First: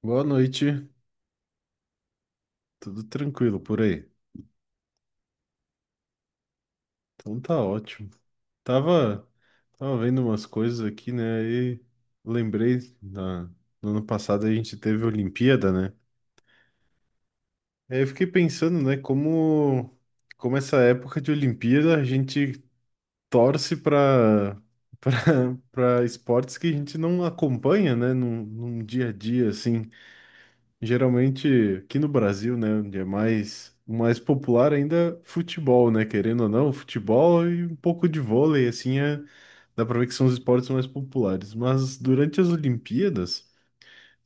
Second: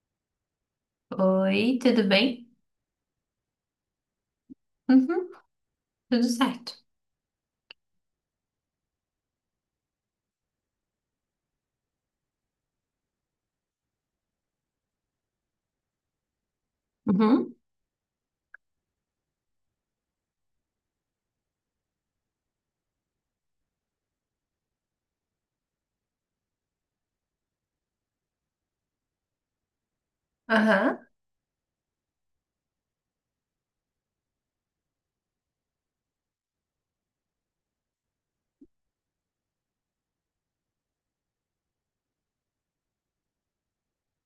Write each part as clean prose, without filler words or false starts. Boa noite, Oi, tudo bem? tudo tranquilo por aí? Uhum, tudo certo. Então tá ótimo. Tava, tava vendo umas coisas aqui, né? E lembrei no ano passado a gente teve Olimpíada, né? Uhum, Aí eu fiquei pensando, né, como essa época de Olimpíada a gente torce para esportes que a gente não acompanha, né, num dia a dia assim. aham, Geralmente aqui no Brasil, né, onde é mais popular ainda é futebol, né, querendo ou não, futebol e um pouco de vôlei, assim, é, dá pra ver que são os esportes mais populares. Mas durante as Olimpíadas,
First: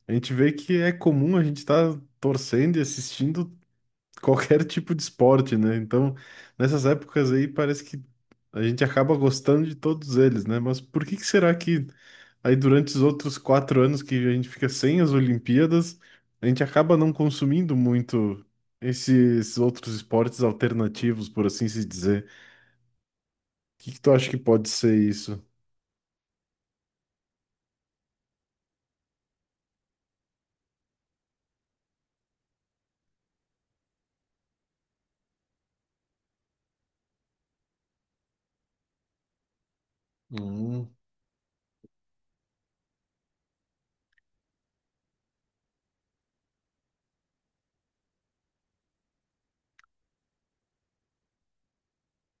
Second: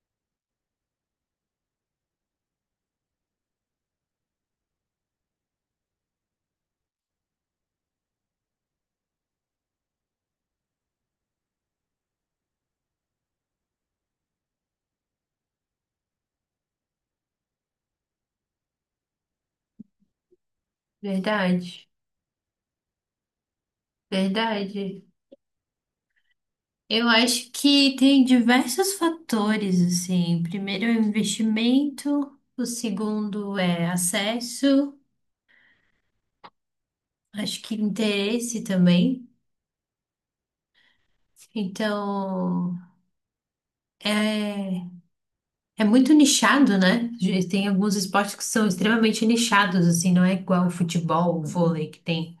a gente vê que é comum a gente estar torcendo e assistindo qualquer tipo de esporte, né? Então, nessas épocas aí, parece que a gente acaba gostando de todos eles, né? Mas por que que será que aí durante os outros 4 anos que a gente fica sem as Olimpíadas, a gente acaba não consumindo muito esses outros esportes alternativos, por assim se verdade, dizer? O que que tu acha que pode ser verdade. isso? Eu acho que tem diversos fatores, assim. Primeiro é o investimento, o segundo é acesso, acho que interesse também. Hum, Então, é, é muito nichado, né? Tem alguns esportes que são extremamente nichados, assim, não é igual o futebol, o vôlei que tem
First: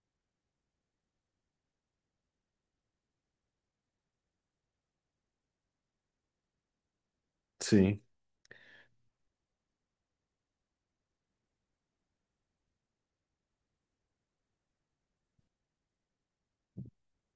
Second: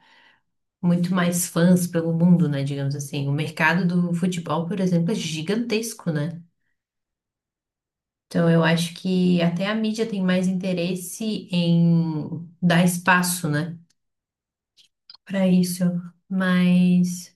muito mais fãs pelo mundo, né? Digamos assim. O mercado do futebol, por exemplo, é gigantesco, né? sim. Então eu acho que até a mídia tem mais interesse em dar espaço, né? Para isso. Mas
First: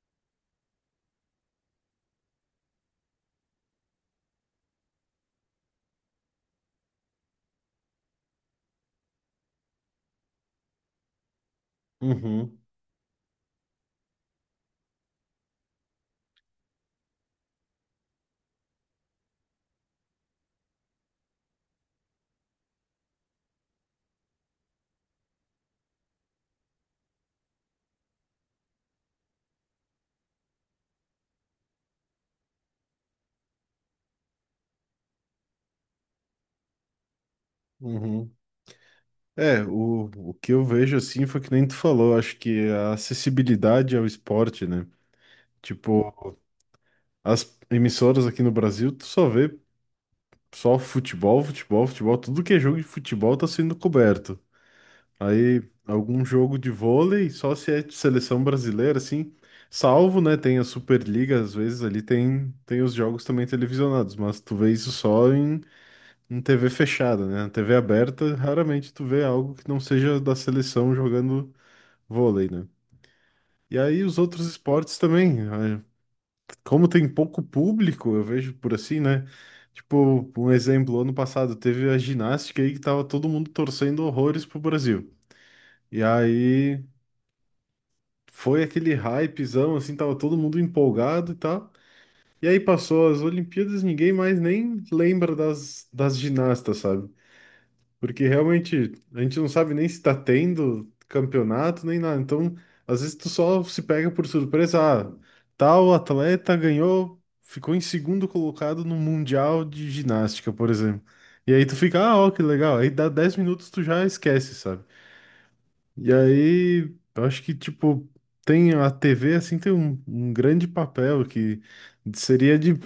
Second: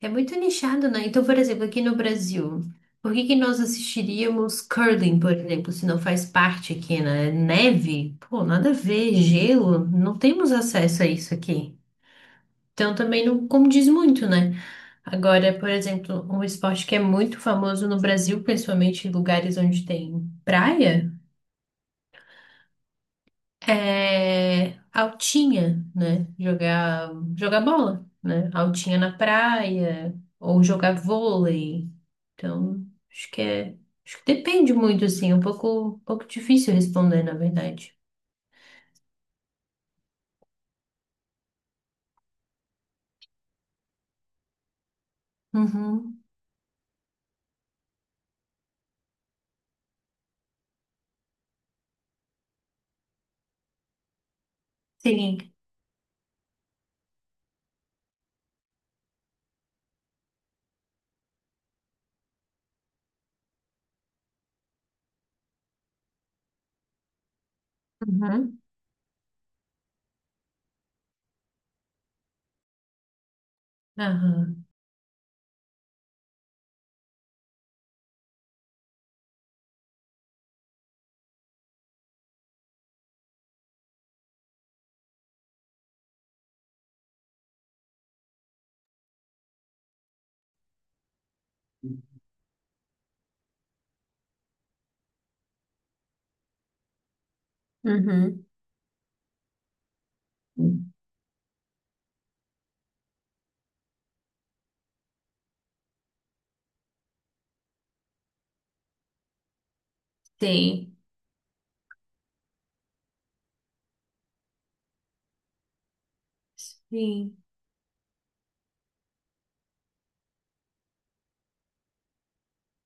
é muito nichado, né? Então, por exemplo, aqui no Brasil. Por que que nós assistiríamos curling, por exemplo, se não faz parte aqui, né? Neve? Pô, nada a ver, gelo, não temos acesso a isso aqui. Uhum, Então também não condiz muito, né? Agora, por exemplo, um esporte que é muito famoso no Brasil, principalmente em lugares onde tem praia, é altinha, né? Jogar bola, né? Altinha na praia, ou jogar vôlei. Então, acho que é, acho que depende muito, assim, é um pouco difícil responder, na verdade. uhum. É, o que eu vejo assim foi que nem tu falou, acho que a acessibilidade ao esporte, né? Uhum. Tipo, as emissoras aqui no Brasil, tu só vê só futebol, futebol, futebol, tudo que é jogo de futebol tá sendo coberto. Sim. Aí, algum jogo de vôlei, só se é de seleção brasileira, assim, salvo, né? Tem a Superliga, às vezes ali tem, os jogos também televisionados, mas tu vê isso só em TV fechada, né? Na TV aberta, Uhum. raramente tu vê algo que não seja da seleção jogando vôlei, né? E aí os outros Aham. esportes também. Como tem pouco público, eu vejo por assim, né? Tipo, um exemplo, ano passado teve a ginástica aí que tava todo mundo torcendo horrores pro Brasil. E aí foi aquele hypezão, assim, tava todo mundo empolgado e tal. E aí passou as Olimpíadas, ninguém mais nem lembra das ginastas, sabe? Porque Uhum. realmente a gente não sabe nem se tá tendo campeonato nem nada. Então, às vezes tu só se pega por surpresa. Ah, tal atleta ganhou, ficou em segundo colocado no Mundial de Ginástica, por Sim. exemplo. E aí tu fica, ah, ó, que legal. Aí dá 10 minutos tu já esquece, sabe? E aí, eu Sim. acho que, tipo, tem a TV, assim, tem um, grande papel que seria de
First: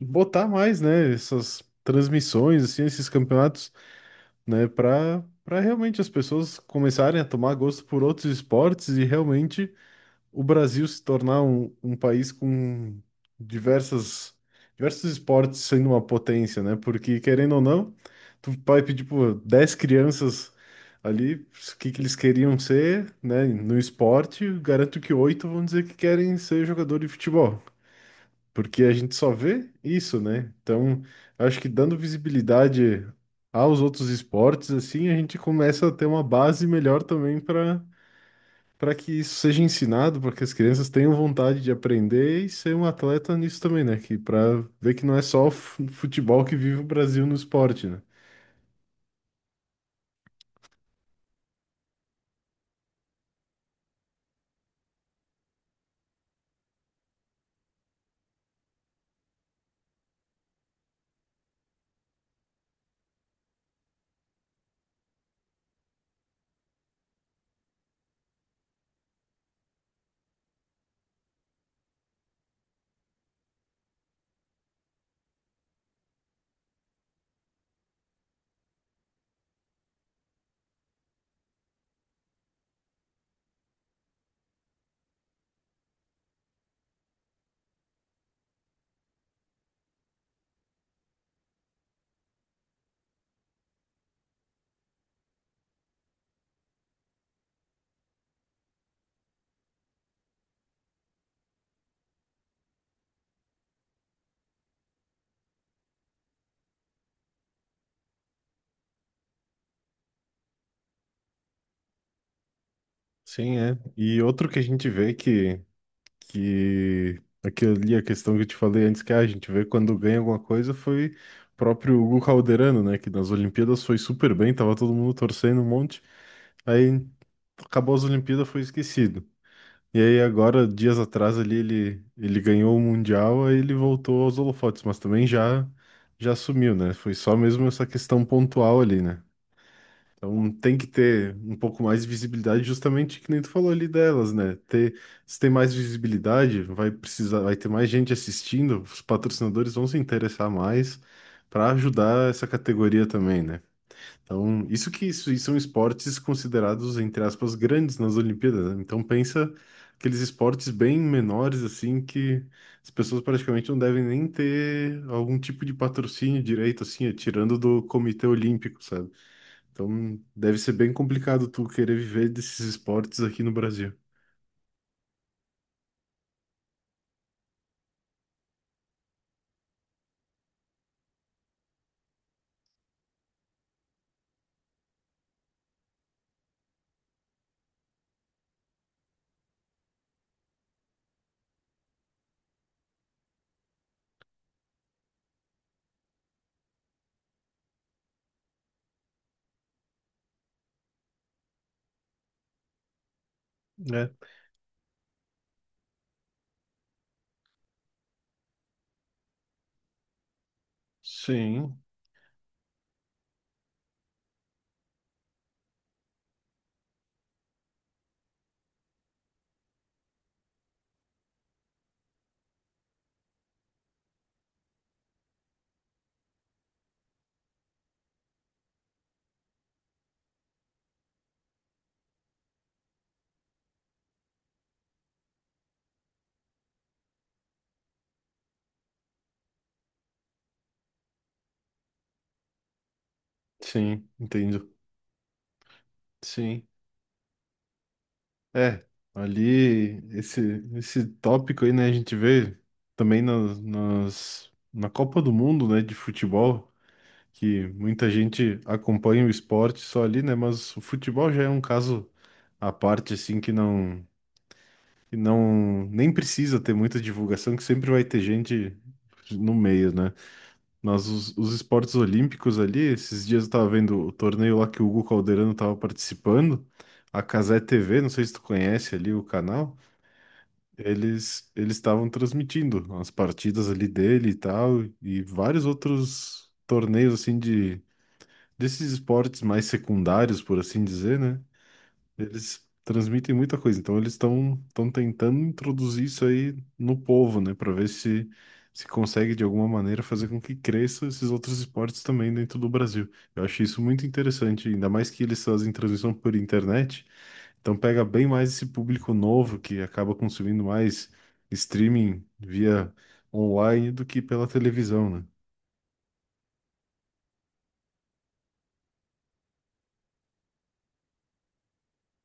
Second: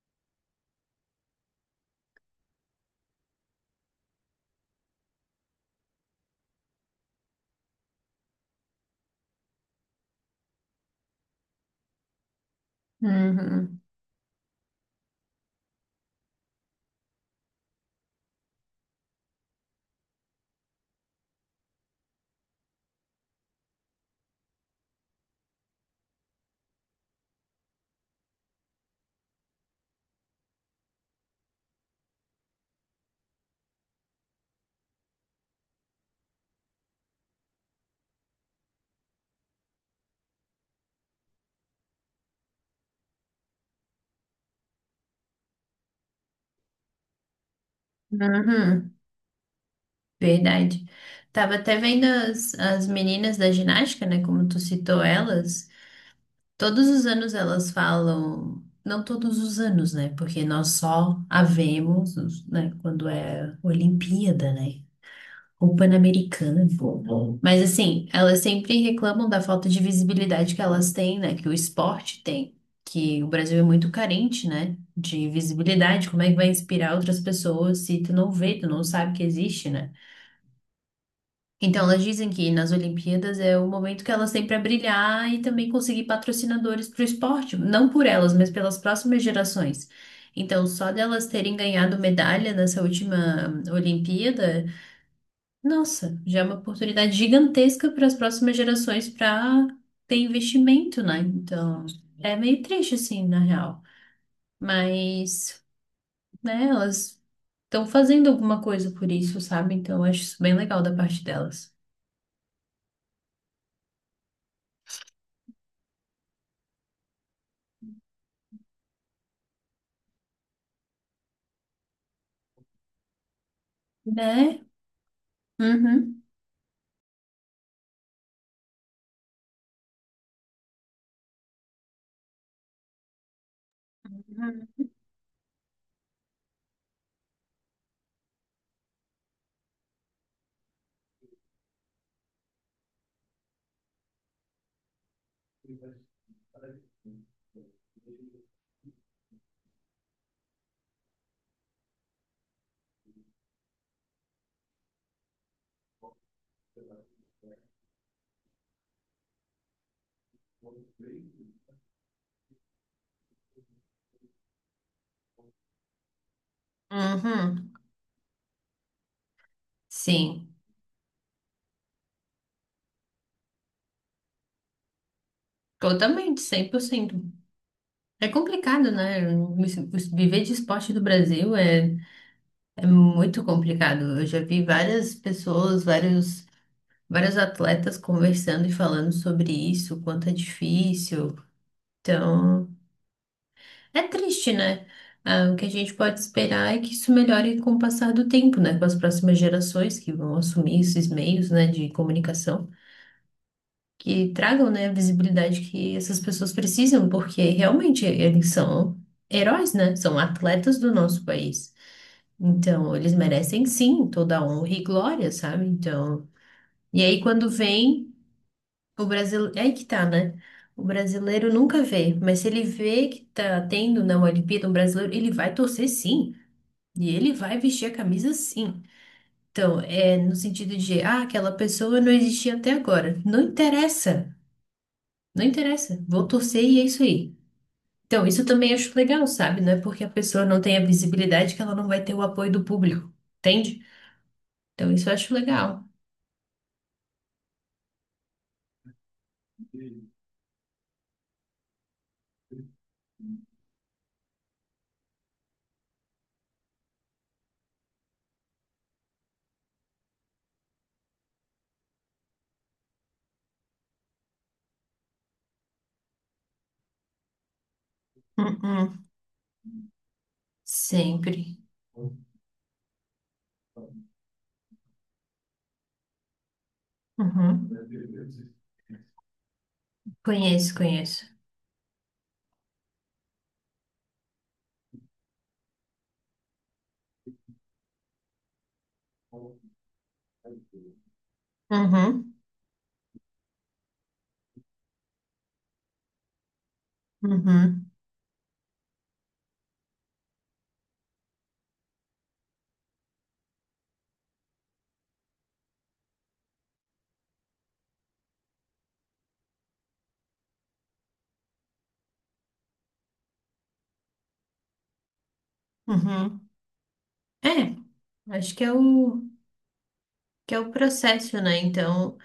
botar mais, né? Essas transmissões, assim, esses campeonatos, né? Para realmente as pessoas começarem a tomar gosto por outros esportes e realmente o Brasil se tornar um país com Uhum. diversas diversos esportes sendo uma potência, né? Porque querendo ou não, tu vai pedir por 10 crianças ali o que que eles queriam ser, né, no esporte, garanto que oito vão dizer que querem ser jogador de futebol porque a gente só vê isso, né? Então, acho que dando visibilidade aos outros esportes, assim, a gente começa a ter uma base melhor também para que isso seja ensinado, para que as crianças tenham vontade de aprender e ser um atleta nisso também, né? Que para ver que não é só o futebol que vive o Brasil no esporte, né? Uhum. Verdade. Tava até vendo as meninas da ginástica, né? Como tu citou elas. Todos os anos elas falam. Não todos os anos, né? Porque nós só a vemos, né? Quando é Olimpíada, né? Ou Pan-Americana. Uhum. Mas assim, elas sempre reclamam da falta de visibilidade que elas têm, né? Que o esporte tem. Que o Brasil é muito carente, né? De visibilidade. Como é que vai inspirar outras pessoas se tu não vê, tu não sabe que existe, né? Então, elas dizem que nas Olimpíadas é o momento que elas têm para brilhar e também conseguir patrocinadores para o esporte, não por elas, mas pelas próximas gerações. Então, só delas terem ganhado medalha nessa última Olimpíada, nossa, já é uma oportunidade gigantesca para as próximas gerações para ter investimento, né? Então, é meio triste assim, na real. Mas, né, elas estão fazendo alguma coisa por isso, sabe? Então, eu acho isso bem legal da parte delas. Sim, é. E outro que a gente vê que aquilo ali, a questão que eu te falei antes, que ah, a gente vê quando ganha alguma coisa, foi o próprio Hugo Calderano, né? Que nas Olimpíadas foi super bem, Né? tava todo mundo torcendo um monte. Uhum. Aí acabou as Olimpíadas, foi esquecido. E aí agora, dias atrás ali, ele ganhou o Mundial, aí ele voltou aos Uhum. holofotes, mas também já sumiu, né? Foi só mesmo essa questão pontual ali, né? Então tem que ter um pouco mais de visibilidade, justamente que nem tu falou ali delas, né? Ter, se tem mais visibilidade, vai precisar, vai ter mais gente assistindo, os patrocinadores vão se interessar mais para ajudar essa categoria também, né? Então, isso que isso, e são esportes considerados, entre aspas, grandes nas Olimpíadas, né? Então pensa aqueles esportes bem menores, assim, que as pessoas praticamente não devem nem ter algum tipo de patrocínio direito, assim, é, tirando Uhum. do Comitê Olímpico, sabe? Então, Sim, deve ser bem complicado tu querer viver desses esportes aqui no Brasil. totalmente, cem por cento. É complicado, né? Viver de esporte do Brasil é, é muito complicado. Eu já vi várias pessoas, vários atletas conversando e falando sobre isso, o quanto é difícil. Então, é triste, né? Ah, o que a gente pode esperar é que isso melhore com o passar do tempo, né? Com as próximas gerações que vão assumir esses meios, né, de comunicação. É, Que tragam, né, a visibilidade que essas pessoas precisam, porque realmente eles são heróis, né? São atletas do nosso país. sim, Então, eles merecem sim toda a honra e glória, sabe? Então, e aí quando vem o Brasil, é aí que tá, né? O brasileiro nunca vê, mas se ele vê que tá tendo na Olimpíada um brasileiro, ele vai torcer sim, e ele vai vestir a camisa sim. Então, é no sentido de, ah, aquela pessoa não existia até agora. Não interessa. Não interessa, vou torcer e é isso aí. Então, isso também acho legal, sabe? Não é porque a pessoa não tem a visibilidade que ela não vai ter o apoio do público, entende? sim, entendo. Então, isso eu acho legal. Sim. É, ali, esse tópico aí, né, a gente vê também na Copa do Mundo, né, de futebol, que muita gente acompanha o esporte só ali, né, mas o futebol já é um caso à parte, assim, que não, nem precisa ter muita divulgação, que sempre vai ter gente Uhum. no meio, né? Mas os Sempre. esportes olímpicos ali, esses dias eu tava vendo o torneio lá que o Hugo Calderano tava participando, a Cazé Uhum. TV, não sei se tu conhece ali o canal, Conheço, conheço. eles estavam transmitindo as partidas ali dele e tal, e vários outros torneios assim de desses esportes mais secundários, por assim dizer, né? Uhum. Eles transmitem muita coisa, então eles estão tentando introduzir isso aí no povo, né, para ver Uhum. se se consegue de alguma maneira fazer com que cresça esses outros esportes também dentro do Brasil. Eu achei isso muito interessante, ainda mais que eles fazem transmissão por internet, então pega bem mais esse público novo que acaba consumindo mais streaming via online do que pela televisão, né? Uhum. É, acho que é o processo, né? Então,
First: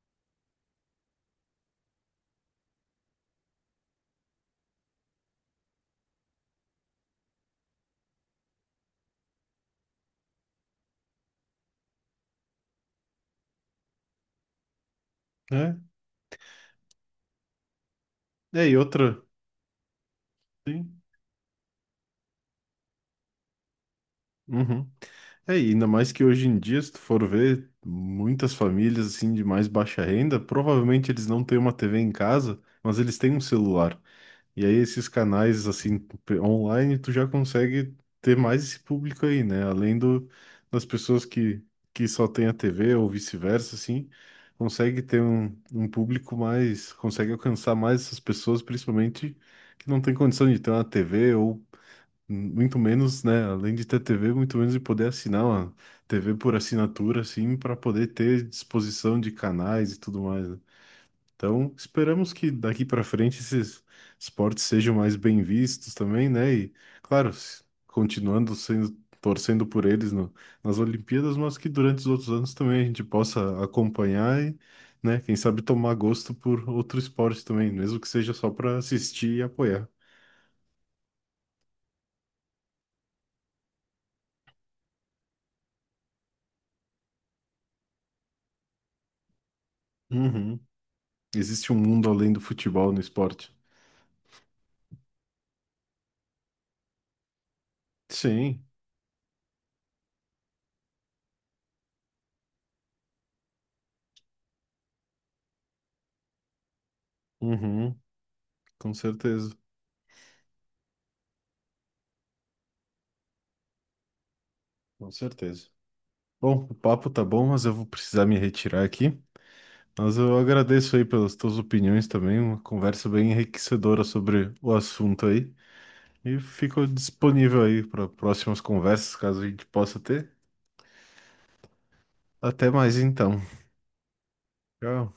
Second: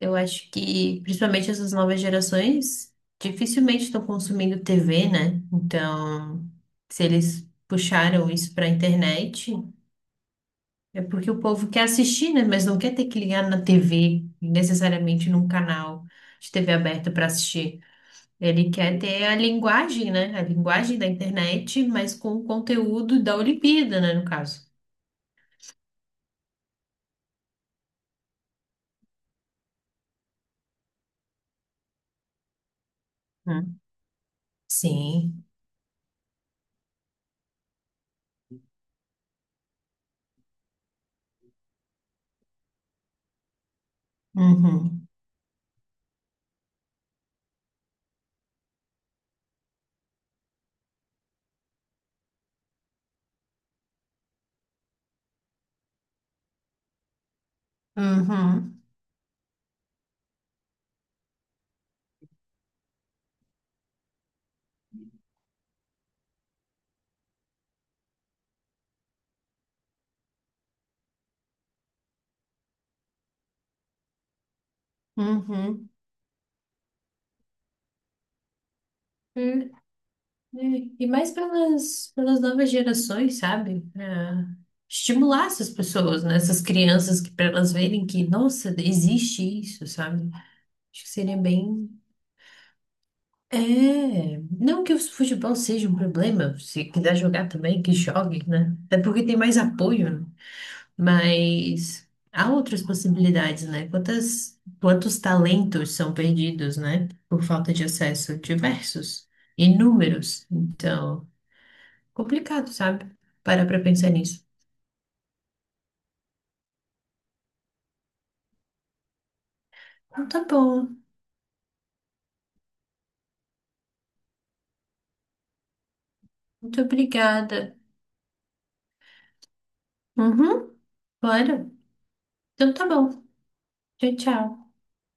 eu acho que, principalmente essas novas gerações, dificilmente estão consumindo TV, né? Então, se eles puxaram isso para a internet. É porque o povo quer assistir, né? Mas não quer ter que ligar na TV, necessariamente num É, canal de TV aberta para assistir. é, Ele e quer outra, ter a linguagem, né? A sim. linguagem da internet, mas com o conteúdo da Olimpíada, né? No caso. Uhum. É, e ainda mais que hoje em dia, se tu for ver, muitas famílias assim de mais baixa renda, provavelmente eles não têm uma TV em casa, mas eles têm um Hum. celular. E aí esses Sim. canais assim online, tu já consegue ter mais esse público aí, né? Além das pessoas que só têm a TV ou vice-versa, assim, consegue Uhum. ter um, público mais, consegue alcançar mais essas pessoas, principalmente que não tem condição de ter uma TV ou muito menos, né? Além de ter TV, muito menos de poder assinar uma TV por assinatura, assim, para poder ter Uhum. disposição de canais e tudo mais, né? Então, esperamos que daqui para frente esses esportes sejam mais bem vistos também, né? E, claro, continuando sendo, torcendo por eles nas Olimpíadas, mas que durante os outros anos também a gente possa acompanhar e, né? Quem sabe Uhum. tomar gosto por outro esporte também, mesmo que seja só para assistir e E, apoiar. E mais pelas novas gerações, sabe? É, estimular essas pessoas, né? Essas crianças que para elas verem que, nossa, existe isso, sabe? Uhum. Acho que seria Existe um bem. mundo além do futebol no esporte. É, não que o futebol seja um problema, se quiser jogar também, que jogue, Sim, né? É porque tem mais apoio, né? Mas há outras possibilidades, né? Quantos talentos são perdidos, né? Por falta de uhum, acesso, com diversos, certeza, inúmeros. Então, complicado, sabe? Parar pra pensar nisso. com certeza. Bom, o papo tá bom, mas eu vou precisar me retirar aqui. Mas Então eu tá agradeço bom, aí pelas tuas opiniões também, uma conversa bem enriquecedora sobre o assunto aí. E muito fico disponível obrigada. aí para próximas conversas, caso a gente possa ter. Uhum, bora. Até Então tá mais bom. então. Tchau, tchau. Tchau.